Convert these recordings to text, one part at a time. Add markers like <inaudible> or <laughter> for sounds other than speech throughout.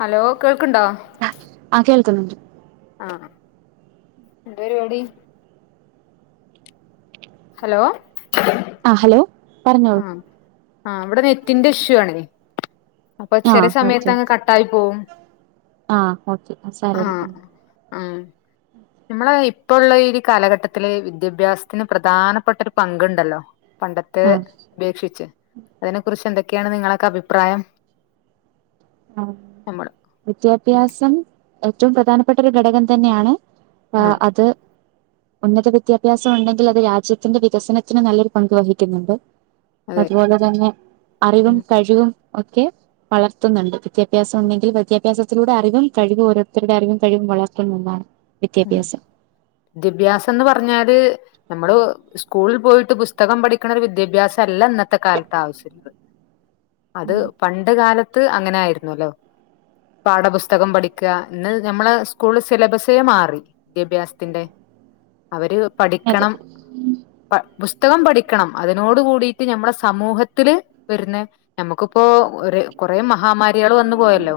<inaudible> Hello കേൾ അ ആ കേൾക്കുന്നുണ്ട് ആ എന്ത രിപാടി ഹലോ ആ ഹലോ പറഞ്ഞോളൂ ആ ആ ഇവിടെ നെ റ്റിന്റെ ഇഷ്യു ആണ് അപ്പൊ ആ ചെല ഓക്കെ സമയത്ത് അങ്ങ് ഓക്കെ കട്ടായി പോവും ആ ഓക്കെ ആ സാരല്ല ആഹ് ആഹ് നമ്മളെ ഇപ്പള്ള ഈ കാലഘട്ടത്തില് വിദ്യാഭ്യാസത്തിന് പ്രധാനപ്പെട്ട ഒരു പങ്കുണ്ടല്ലോ പണ്ടത്തെ ആ പേക്ഷിച്ച് അതിനെ കുറിച്ച് എന്തക്ക ക്കെയാണ് നിങ്ങളൊക്കെ അഭിപ്രായം ആ നമ്മൾ വിദ്യാഭ്യാസം ഏറ്റവും പ്രധാനപ്പെട്ട ഒരു ഘടകം തന്നെയാണ് ആ ആഹ് അത് ഉന്നത വിദ്യാഭ്യാസം ഉണ്ടെങ്കിൽ അത് രാജ്യത്തിന്റെ വികസനത്തിന് നല്ലൊരു പങ്ക് വഹിക്കുന്നുണ്ട് അതെ അതുപോലെ തന്നെ ഉം അറിവും കഴിവും ഓക്കെ <unintelligible> ത്തുന്നുണ്ട് വിദ്യാഭ്യാസം ഉണ്ടെങ്കിൽ വിദ്യാഭ്യാസത്തിലൂടെ അറിവും കഴിവു ഓരോത്തരുടെ അറിവും കഴിവും വളർത്തുണ്ടാരുന്നു ഉം വിദ്യാഭ്യാസന്ന് പറഞ്ഞാല് നമ്മള് സ്കൂളിൽ പോയിട്ട് പുസ്തകം പഠിക്കണ ഒരു വിദ്യാഭ്യാസല്ല ഇന്നത്തെ കാലത്ത് ആവശ്യള്ളത് അത് ഉം, പണ്ട് കാല ത്ത് അങ്ങനെ ആയിരുന്നുല്ലോ പാഠപുസ്തകം പഠിക്ക ഇന്ന് ഞമ്മളെ സ്കൂള് സിലബസേ മാ റി വിദ്യാഭ്യാസത്തിന്റെ അവര് അതെ പഠിക്കണം പ ബുസ് തകം പഠിക്കണം അതിനോട് കൂടീട്ട് ഞമ്മടെ സമൂഹത്തില് വരുന്ന നമുക്കിപ്പോ ഒര് കൊറേ മഹാമാ കുട്ടികള് വന്നു പോയല്ലോ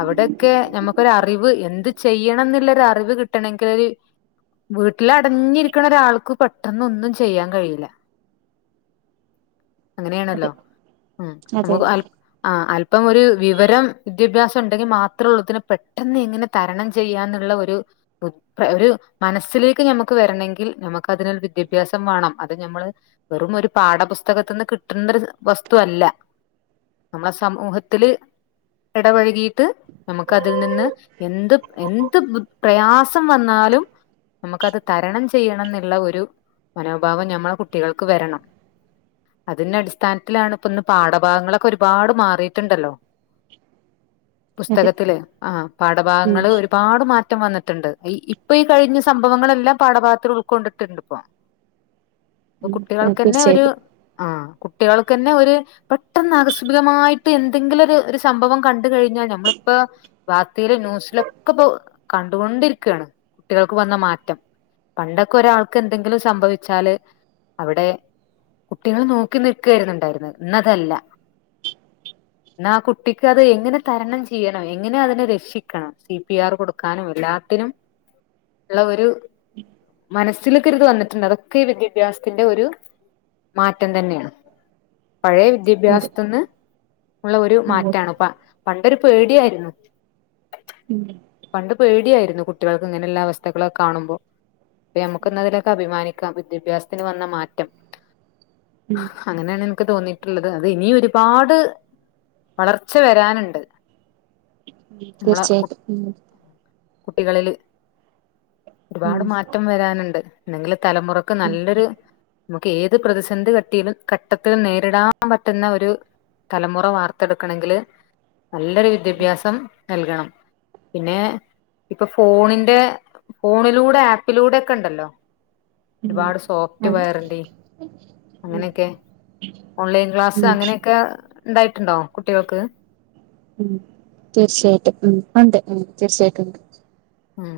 അവിടെക്കെ ഞമ്മ ക്കൊരറിവ് എന്ത് ചെയ്യണന്നില്ല ഒരറിവ് കിട്ടണെങ്കിലൊരു വീട്ടില് അടഞ്ഞിരിക്കണ ഒരാൾക്ക് പെട്ടെന്ന് ഒന്നും ചെയ്യാൻ കഴിയില്ല അതെ അങ്ങനെയാണല്ലോ ഉം അതെ നമുക്കൊക്കെ അൽ ആ അൽ ഇപ്പം ഒരു വിവരം വിദ്യാഭ്യാസം ണ്ടെങ്കി മാത്രള്ളൂത്തിന്നെ പെട്ടെന്ന് എങ്ങനെ തരണം ചെയ്യാന്നുള്ള ഒ, രു ഉദ് ഒരു മനസ്സിലേക്ക് ഞമ്മുക്ക് വരണെങ്കിൽ നമക്ക് അതിനുള്ള വിദ്യാഭ്യാസം വാണം അത് നമ്മള് വെറും ഒരു പാഠപുസ്തകത്തിന്ന് കിട്ടണ്ട ഒരു വസ്തു അല്ല നമ്മളെ സമൂഹത്തില് എടപഴകീട്ട് നമുക്ക് അതിൽ നിന്ന് എന്ത് എന്ത് ബു പ്രയാസം വന്നാലും നമുക്കത് തരണം ചെയ്യണം ന്നുള്ള ഒരു മനോഭാവം ഞമ്മളെ കുട്ടികൾക്ക് വരണം അതിന്റെ അടിസ്ഥാനത്തിലാണ് ഇപ്പന്ന് പാഠഭാഗങ്ങളൊക്കെ ഒരുപാട് മാറീട്ടുണ്ടല്ലോ അതെ പുസ്തകത്തില് ആ ഉം പാഠഭാഗങ്ങള് ഒരുപാട് മാ ട്ടം വന്നിട്ടുണ്ട് അയ് ഇപ്പൊ ഈ കഴിഞ്ഞ സംഭവങ്ങളെല്ലാം പാഠഭാഗത്തിൽ ഉൾക്കൊണ്ടിട്ടുണ്ട് പ്പോ പ്പൊ ഉം കുട്ടികൾക്കന്നെ ഒരു തീർച്ചയായിട്ടും ആ കുട്ടികൾക്ക് തന്നെ ഒരു പെട്ടെന്ന് ആകസ്മികമായിട്ട് എന്തെങ്കിലും ഒരു ഒരു സംഭവം കണ്ടുക്കഴിഞ്ഞാൽ ഞമ്മളിപ്പ വാർത്തയില് ന്യൂസിലൊക്കിപ്പോ കണ്ടുകൊണ്ടിരിക്കാണ് കുട്ടികൾക്ക് വന്ന മാറ്റം. പണ്ടൊക്കെ ഒരാൾക്ക് എന്തെങ്കിലും സംഭവിച്ചാല് അവിടെ കുട്ടികൾ നോക്കി നിൽക്കേന്ന് ഇണ്ടായിരുന്നത്. ഇന്നതല്ല ഇന്ന് ആ കുട്ടിക്ക് അത് എങ്ങനെ തരണം ചെയ്യണം എങ്ങനെ അതിനെ രക്ഷിക്കണം സി പി ആർ കൊടു ക്കാനും എല്ലാത്തിനും ഇള്ള ഒരു മനസ്സിലെക്കൊരിത് വന്നിട്ടുണ്ട്. അതൊക്കെ ഈ വിദ്യാഭ്യാസത്തിന്റെ ഒരു മാറ്റം തന്നെയാണ്. പഴയ അതെ വിദ്യാഭ്യാസത്തിന്ന് ഉള്ള ഒരു ഉം മാറ്റാണ് ഇപ്പ പ ഒരു പേടിയായിരുന്നു. ഉം പണ്ട് പേടിയായിരുന്നു കുട്ടികൾക്ക് ഇങ്ങനെയുള്ള അവസ്ഥകളൊക്കെ കാണുമ്പോ. ഇപ്പ നമുക്ക് ഇന്നതിലൊക്കെ അഭിമാനിക്കാം വിദ്യാഭ്യാസത്തിന് വന്ന മാറ്റം. ഉം അങ്ങനെയാണ് എനിക്ക് തോന്നിയ ട്ടിള്ളത് അത് ഇനി ഒരുപാട് വളർച്ച വരാനെണ്ട്. തീർച്ചയായിട്ടും ഉം കുട്ടികളില് ഒരുപാട് ഉം മാറ്റം വരാനിണ്ട്. നിങ്ങള് തലമുറക്ക് ഉം നല്ലൊരു നമുക്ക് ഏത് പ്രതിസന്ധി കട്ടിയിലും ഘട്ടത്തിലും നേരിടാൻ പറ്റുന്ന ഒരു തലമുറ വാർത്തെടുക്കണെങ്കില് നല്ലൊരു ഉം വിദ്യാഭ്യാസം നൽകണം. പിന്നെ ഇപ്പൊ ഫോണിന്റെ ഫോണിലൂടെ ആപ്പിലൂടെ ഒക്കെ ഇണ്ടല്ലോ ഉം ഒരുപാട് സോഫ്റ്റ് അതെ വെയറിൻ്റിം ഉം അങ്ങനെയൊക്കെ ഓൺലൈൻ ക്ലാസ് ഉം അങ്ങനെയൊക്കെ ഇണ്ടായിട്ടുണ്ടോ കുട്ടികൾക്ക് ഉം തീർച്ചയായിട്ടും ഉം ഉണ്ട് ഉം തീർച്ചയായിട്ടും ഉണ്ട് ഉം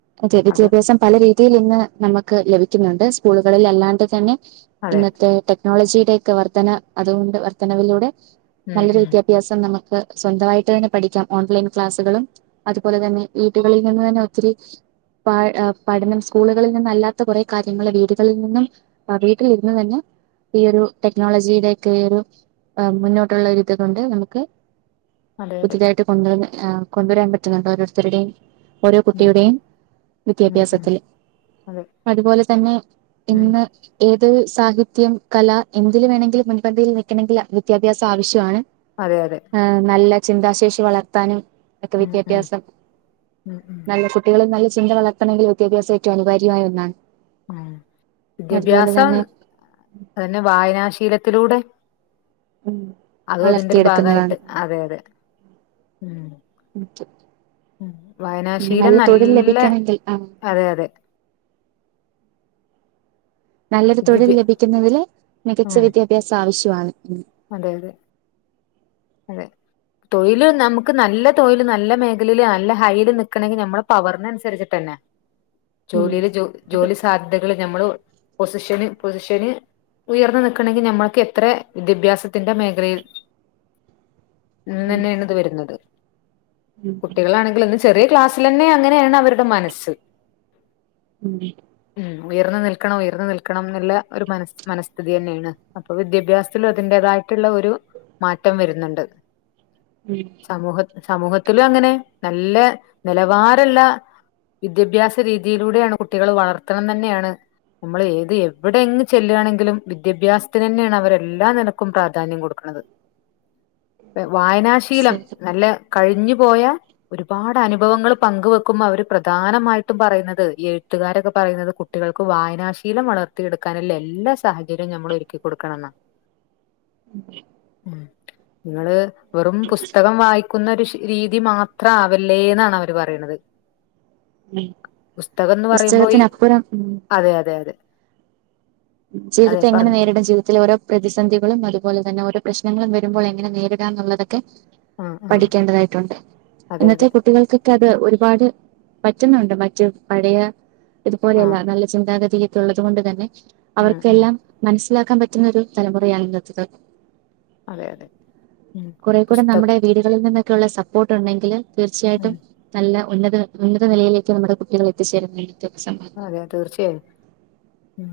<unintelligible> അതും വിദ്യാഭ്യാസം പല രീ തിയിൽ ഇന്ന് നമുക്ക് ലഭിക്കുന്നുണ്ട് സ്കൂളുകളിൽ അല്ലാണ്ട് തന്നെ അതെ ഇന്നത്തെ ടെക് നോളജിയുടെ ഒക്കെ വർധന അതുകൊണ്ട് വർധനവിലൂടെ ഉം നല്ലൊരു ഉം വിദ്യാഭ്യാസം നമ ക്ക് സ്വന്തമായിട്ട് തന്നെ പഠിക്കാം ഓൺലൈൻ ക്ലാസ്സുകളും അതുപോലെ തന്നെ വീടുകളിൽ നിന്ന് തന്നെ ഒത്തിരി പ പഠനം സ്കൂളുകളിൽ നിന്ന അല്ലാത്ത കുറെ കാര്യങ്ങൾ വീടുകളിൽ നിന്നും അ വീട്ടിലിരുന്ന് തന്നെ ഈ ഒരു ടെക്നോളജിയുടെയൊക്കെ ഒരു മുന്നോട്ടുള്ള ഒരുത് കൊണ്ട് നമുക്ക് അതെ അതെ പുതുതായിട്ട് കൊണ്ടുവന്ന് ആ കൊണ്ടുവരാൻ പറ്റുന്നുണ്ടോ ഓരോരുത്തരുടെയും ഓരോ ഉം കുട്ടിയുടെയും ഉം ഉം വിദ്യാഭ്യാസത്തില് അതെ അതുപോലെ തെന്നെ ഉം ഇന്ന് ഇ ഇത് സാഹിത്യം കല എന്തില് വേണമെങ്കിലും മുൻപന്തിയിൽ നിക്കണങ്കിൽ വിദ്യാഭ്യാസം ആവശ്യണ് ഹേ അതെ അതെ നല്ല ചിന്താശേഷി വളർത്താനും ക്കെ ഉം ഉം വിദ്യാഭ്യാസം ഉം ഉം നല്ല കുട്ടികളും ന ചിന്ത വളർത്തണങ്കി വിദ്യാഭ്യാസം ഏറ്റവും അനിവാര്യമായ ഒന്നാണ് ഉം അതുപോലെ വിദ്യാഭ്യാസം തന്നെ തന്നെ വായനാശീലത്തിലൂടെ ഉം അതും അതിന്റെ ഒരു വളർത്തിയെടുക്കുന്നതാണ് ഭാഗയിട്ട് അതെ അതെ ഉം ഉം വയനാശീലം തൊഴിൽ നല്ല ലഭിക്കണമെങ്കിൽ ആഹ് അതെ അതെ നല്ലൊരു തൊഴിൽ വിദ്യാഭ്യ ലഭിക്കുന്നതില് മികച്ച ഉം വിദ്യാഭ്യാസം ആവശ്യാ <inaudible> അതെ അതെ അതെ തൊഴില് നമുക്ക് നല്ല തൊഴില് നല്ല മേഖലയില് നല്ല ഹൈയില് നിക്കണെങ്കി നമ്മള് പവറിന് അനുസരിച്ച്ട്ടന്നെ ഉം ജോലില് അതെ ജോലി സാധ്യതകള് ഞമ്മള് പൊസിഷന് പൊസിഷന് ഉയർന്ന് നിക്കണങ്കി ഞഞമ്മക്ക് എത്ര വിദ്യഭ്യാസത്തിന്റെറ മേഖലയിൽ ഉം ഇന്നെന്നെയാണ് ഇത് വരുന്നത് ഉം കുട്ടികളാണെങ്കിലൊന്ന് ചെറിയ ക്‌ളാസിലെന്നെ അങ്ങനെയാണ് അവരുടെ മനസ്സ് ഉം <unintelligible> ഉ ഉയർന്ന് നിൽക്കണം ഉയർന്ന് നിൽക്കണം എന്ന്ള്ള ഒരു മന മനസ്സ്ഥിതി ന്നെയാണ് അപ്പൊ വിദ്യാഭ്യാസ ത്തിലും അതിന്റേതായിട്ടുള്ള ഒരു മാറ്റം വര്ന്ന്ണ്ട് ഉം സമൂഹത്തിലും അങ്ങനെ നല്ല നിലവാരള്ള വിദ്യഭ്യാസ രീതിയിലൂടെയാണ് കുട്ടികള് വളർത്തണം നെന്നെയാണ് നമ്മൾ ഏത് എവിടെ എങ്ങ് ചെല്ലാണെങ്കിലും വിദ്യാഭ്യാസത്തിന് ന്നെയാണ് അവര് എല്ലാ നിനക്കും പ്രാധാന്യം കൊടുക്കണത് വായനാശീലം നല്ല കഴിഞ് പോയ ഒരുപാട് അനുഭവങ്ങള് പങ്ക് വെക്കുമ്പോ അവര് പ്രധാനമായിട്ടും പറയുന്നത് ഈ എഴുത്തുകാരൊക്കെ പറയുന്നത് കുട്ടികൾക്ക് വായനാശീലം വളർത്തിയെടുക്കാനില്ല എല്ലാ സാഹും ഇ <unintelligible> നമ്മൾ ഒരുക്കി കൊടുക്കണം ന്നാ ഉ <inaudible> ഇങ്ങള് വെറും പുസ്തകം വായിക്കു ഒന്ന് ഒ <unintelligible> രു രീതി മാത്രാവല്ലേ ന്നാണ് അവര് പറയ്ണത് പുസ്തകംന്ന് പറയുമ്പോ ഇ പുസ്തകത്തിനപ്പുറം ഉം അതെ അതെ അതെ അതെ ജീവിതത്തെ എങ്ങനെ പറഞ്ഞു നേരിടും ജീവിതത്തിൽ ഓരോ പ്രതിസന്ധികളും അതുപോലെ തന്നെ ഓരോ പ്രശ്നങ്ങളും വരുമ്പോൾ എങ്ങനെ നേരിടാംന്നുള്ള തെക്കെ ആ ആ പഠിക്കേണ്ടതായിട്ടുണ്ട്. അതെ ഇന്നത്തെ അതെ കുട്ടികൾക്കൊക്കെ അത് ഒരു പാട് പറ്റുന്നുണ്ട് മറ്റു പഴയ ആഹ് ഇതുപോലെയല്ല നല്ല ചിന്താഗതി തുള്ളത് കൊണ്ട് തന്നെ ഉം ഉം അവർക്കെല്ലാം മനസ് ലാക്കാൻ പറ്റുന്ന ഒരു തലമുറയാണ് ഇന്നത്തത് അതെ അതെ ഉം കുറെ കൂടെ നമ്മുടെ പുസ്തകം വീടുകളിൽ നിന്ന് ക്കുള്ള സപ്പോർട്ട് ഉണ്ടെങ്കില് ഉം തീർച്ചയായിട്ടും നല്ല ഉന്നത ഉന്നത നിലയിലേക്ക് നമ്മുടെ കുട്ടികൾ എത്തിച്ചേരുന്ന <unintelligible> സമൂഹത്തിൽ അതെ തീർച്ചയായും ഉം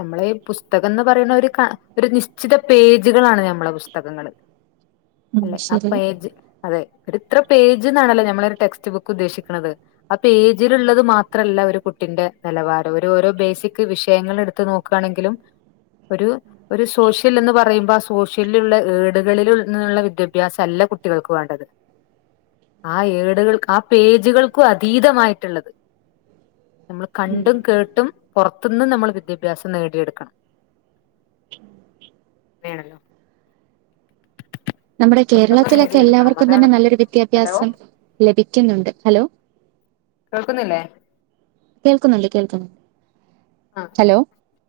നമ്മളേ പുസ്തകം ന്ന് പറയണ ഒര് ക ഒരു ഒരു നിശ്ചിത പേജുകളാണ് നമ്മളെപുസ്തകങ്ങള് ഉം അല്ലെ ആ ശരി പേജ് അതെ ഒരു ഇത്ര പേജ് ന്നാണല്ലോ ഞമ്മള ഒരു ടെക്സ്റ്റ് ബുക്ക് ഉദ്ദേശിക്കുന്നത്. ആ പേജിലുള്ളത് മാത്രല്ല ഒരു കുട്ട് കുട്ടിന്റെ നിലവാരം ഒരു ഓരോ ബേസിക് വിഷയങ്ങൾ എടുത്ത് നോക്കാണെങ്കിലും ഒരു ഒരു സോഷ്യൽ എന്ന് പറയുമ്പോ ആ സോഷ്യല് ലുള്ള ഏടുകളിൽ നിന്നുള്ള വിദ്യാഭ്യാസം അല്ല കുട്ടികൾക്ക് വേണ്ടത് ആ ഏടുകൾ ആ പേജുകൾക്കും അതീതമായിട്ടുള്ളത് നമ്മൾ ഉം കണ്ടും കേട്ടും പൊറത്ത്ന്ന് നമ്മൾ വിദ്യാഭ്യാസം നേടിയെടുക്കണം വേണല്ലോ നമ്മുടെ പുറത്തുനിന്ന് കേരളത്തിലൊക്കെ നേടിയെടുക്കണം എല്ലാവർക്കും അതാണ് തന്നെ നല്ലൊരു ഹലോ വിദ്യാഭ്യാസം ലഭിക്കുന്നുണ്ട്. ഹലോ കേൾക്കുന്നില്ലേ കേൾക്കുന്നുണ്ട് കേൾക്കുന്നു ആ ഹലോ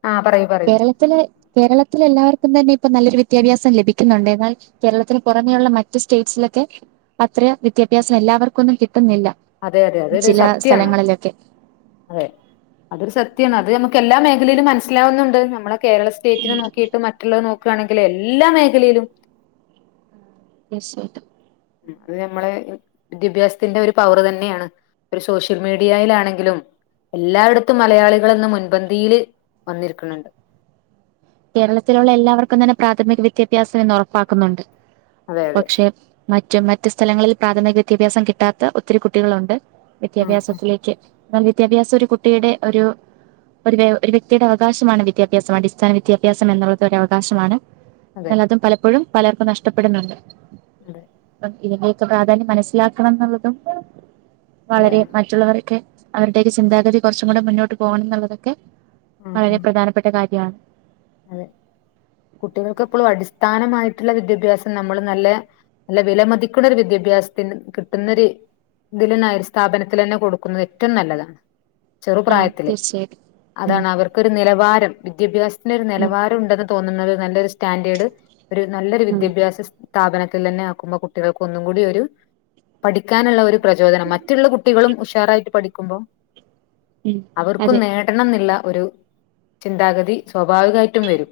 ആ പറയൂ പറയൂ കേരളത്തിലെ കേരള എല്ലാവർക്കും തന്നെ ഇപ്പ നല്ലൊരു വിദ്യാഭ്യാസം ലഭിക്കുന്നുണ്ട് എന്നാൽ കേരളത്തിന് പുറമെയുള്ള മറ്റ സ്റ്റേറ്റ്സിലൊക്കെ അത്ര വിദ്യാഭ്യാസം എല്ലാവർക്കുമൊന്നും കിട്ട് ട്ടുന്നില്ല അതെ അതെ അതൊരു ചില സത്യാണ് സ്ഥലങ്ങളിലൊക്കെ അതെ അതൊരു സത്യമാണ് അത് നമുക്ക് എല്ലാ മേഖലയിലും മനസ്സിലാവകുന്നുണ്ട് നമ്മളെ കേരള സ്റ്റെറ്റിനെ നോക്കിട്ട് മറ്റുള്ളത് നോ കാണെങ്കില് എല്ലാ മേഖലയിലും തീർച്ചയായിട്ടും അത് നമ്മളെ വിദ്യാഭ്യാസത്തിന്റെ ഒരു പവറ് തന്നെയാണ് ഒരു സോഷ്യൽ മീഡിയയിലാണെങ്കിലും എല്ലായിടത്തും മലയാളികളെന്ന് മുൻപന്തിയില് വന്നിരിക്കുന്നുണ്ട് കേരളത്തിലുള്ള എല്ലാവർക്കും തന്നെ പ്രാഥമിക വി ദ്യാഭ്യാസം ഇന്ന് ഉറപ്പാക്കുന്നുണ്ട് അതെ അതെ പക്ഷെ മ മറ്റ് സ്ഥലങ്ങളിൽ പ്രാഥമിക വിദ്യാഭ്യാസം കിട്ടാത്ത ഒത്തിരി കുട്ടികളുണ്ട് വിദ്യാഭ്യാസത്തിലേക്ക് എന്നാൽ വിദ്യാഭ്യാസ ഒരു കുട്ടിയുടെ ഒരു ഒരു ഒരു വ്യക്തിയുടെ അവകാശമാണ് വിദ്യാഭ്യാസം അടിസ്ഥാന വിദ്യ വ്യത്യാസം എന്നുള്ളത് ഒരു അവകാശമാണ് അതെ എന്നാൽ അത് പലപ്പഴും പലർക്കും നഷ്ടപ്പെടുന്ന്ണ്ട് അതെ ഇതിന്റെക്കെ പ്രാധാന്യം മനസ്സിലാക്കണം എന്നുള്ളതും അതെ വളരെ അതെ മറ്റുള്ളവർക്കെ അവരുടെ ഒരു ചിന്താഗതി കുറച്ചും കൂടെ മുന്നോട്ട് പോകണം എന്നുള്ളതൊക്കെ ഉം വളരെ ഉം പ്രധാനപ്പെട്ട കാര്യ യാ അതെ കുട്ടികൾക്ക്എപ്പോഴും അടിസ്ഥാനമായിട്ടുള്ള വിദ്യാഭ്യാസം നമ്മൾ നല്ല നല്ല വില മതിക്കുന്ന ഒരു വിദ്യാഭ്യാസത്തിന് കിട്ടുന്നൊ ഒരു ഇതിൽന്ന സ്ഥാപനത്തിൽ തന്നെ കൊടുക്കുന്നത് ഏറ്റവും നല്ലതാണ് ആഹ് ചെറുപ്രായത്തില് തീർച്ചയായിട്ടും ഉം അതാണ് അവർക്കൊരു നിലവാര <unintelligible> വിദ്യാഭ്യാസം പിന്നെ ഒരു ഉം നിലവാരം ഉണ്ടെന്ന് തോന്നുന്നത് നല്ലൊരു സ്റ്റാൻഡേർഡ് ഒരു നല്ലൊരു ഉം വിദ്യാഭ്യാസ സ്ഥാപനത്തിൽ തന്നെ ആക്കുമ്പോ കുട്ടികൾക്ക് ഒന്നും കൂടി ഒരു പഠിക്കാനുള്ള ഒരു പ്രചോദനം മറ്റുള്ള കുട്ടികളും ഉഷാർ ആയിട്ട് പഠിക്കുമ്പോ ഉം അവർക്കും അതെ നേടണം ന്ന്ള്ള ഒരു ചിന്താഗതി സ്വാഭാവികായിട്ടും വരും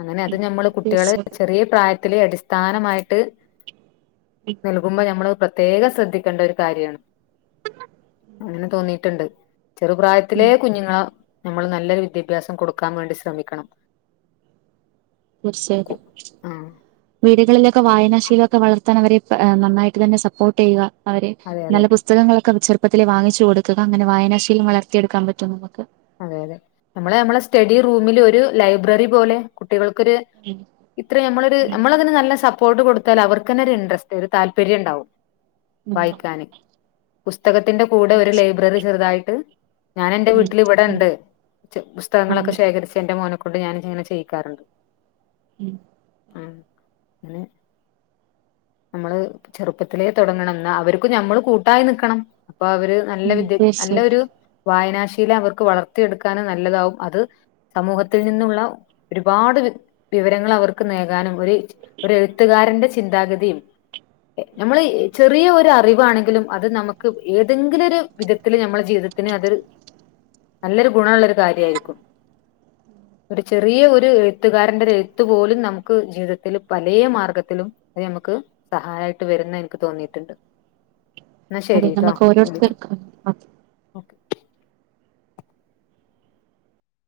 അങ്ങനെ അത് ഉം നമ്മള് കുട്ടികള് തീർച്ചയായിട്ടും ചെറിയ പ്രായ ത്തിലെ അടിസ്ഥാനമായിട്ട് നൽകുമ്പോ നമ്മള് പ്ര പ്രത്യേകം ശ്രദ്ധിക്കേണ്ട ഒരു കാര്യമാണ് അങ്ങനെ തോന്നീട്ടുണ്ട് ഉം ചെറുപ്രായത്തിലെ ഉം കുഞ്ഞുങ്ങളെ നമ്മള് നല്ലൊരു വിദ്യാഭ്യാസം കൊടുക്കും നക്കാൻ വേണ്ടി ശ്രമിക്കണം തീർച്ചയായിട്ടും ആഹ് വീടുകളിലൊക്കെ വായനാ ശീലമൊക്കെ വളർത്താൻ അവരെ നന്നായിട്ട് തന്നെ സപ്പോർട്ട് ചെയ്യുക അവരെ അതെ അതെ നല്ല പുസ്തകങ്ങളൊക്കെ <unintelligible> പപ്പത്തിലെ വാങ്ങിച്ച കൊടുക്കുക അങ്ങനെ വായനശീലം വളർത്തിയടുക്കാൻ പറ്റും നമുക്ക് അതെ അതെ നമ്മള് നമ്മെ സ്റ്റഡി റൂമില് ഒരു ലൈബ്രറി പോലെ കുട്ടികൾക്കൊരു ഉം ഇത്ര നമ്മളരു നമ്മളന് നല്ല പ്പോർട്ട് കൊടുത്താല് അവർക്ക് തന്നെ ഒരു ഇൻട്രസ്റ്റ് ഒരു താല്പര്യം ഉണ്ടാവും ഉം വായിക്കാനെ പുസ് തകത്തിന്റെ കൂടെ ഒരു ലൈബ്രററി ചെറുതായിട്ട് ഞാൻ എന്റെ ഉം വീട്ട് ഉം ട്ടില് ഇവിടെ ഇണ്ട് അതെ പുസ്തകങ്ങളൊക്കെ ആഹ് ശേഖരിച്ച് എൻ്റെ മോനൊക് കൊണ്ട് ഞാൻ ഇങ്ങനെ ചെയ്യിക്കാറുണ്ട് ഉം ഉം അങ്ങനെ നമ്മള് ചെറുപ്പത്തിലേ തൊടങ്ങണം എന്നാ അവർക്ക് ഞമ്മള് കൂട്ടായി നിക്കണം അപ്പൊ അവര് നല്ല ഉം വിദ്യ നല്ല ഒരു തീർച്ചയായിട്ടും വായനാ അവർക്ക് വളർത്തിയെടുക്കാനും നല്ലതാവും. അത് സമൂഹത്തിൽ നിന്നുള്ള ഒരുപാട് വി വിവരങ്ങൾ അവർക്ക് നൽകാനും ഒരു ഒരു എഴുത്തുകാരന്റെ ചിന്താഗതിയും ഞമ്മൾ ചെറിയ ഒരു അറിവാണെങ്കിലും അത് നമുക്ക് ഏതെങ്കിലും ഒരു വിധത്തില് നമ്മുടെ ജീവിതത്തിന് അത് നല്ലൊരു ഗുണം ഉള്ളരു കാര്യയിരിക്കും. ഒരു ചെറിയ ഒരു എഴുത്തുകാരന്റെ എഴുത്ത് പോലും നമുക്ക് ജീവിതത്തില് പലയ മാർഗത്തിലും അത് നമുക്ക് സഹായമായിട്ട് വരുന്ന് എനിക്ക് തോന്നിയിട്ടുണ്ട്. എന്നാ അതെ ശരിട്ടോ നമുക്ക് വിളിക്കാം ഓരോരുത്തർക്കും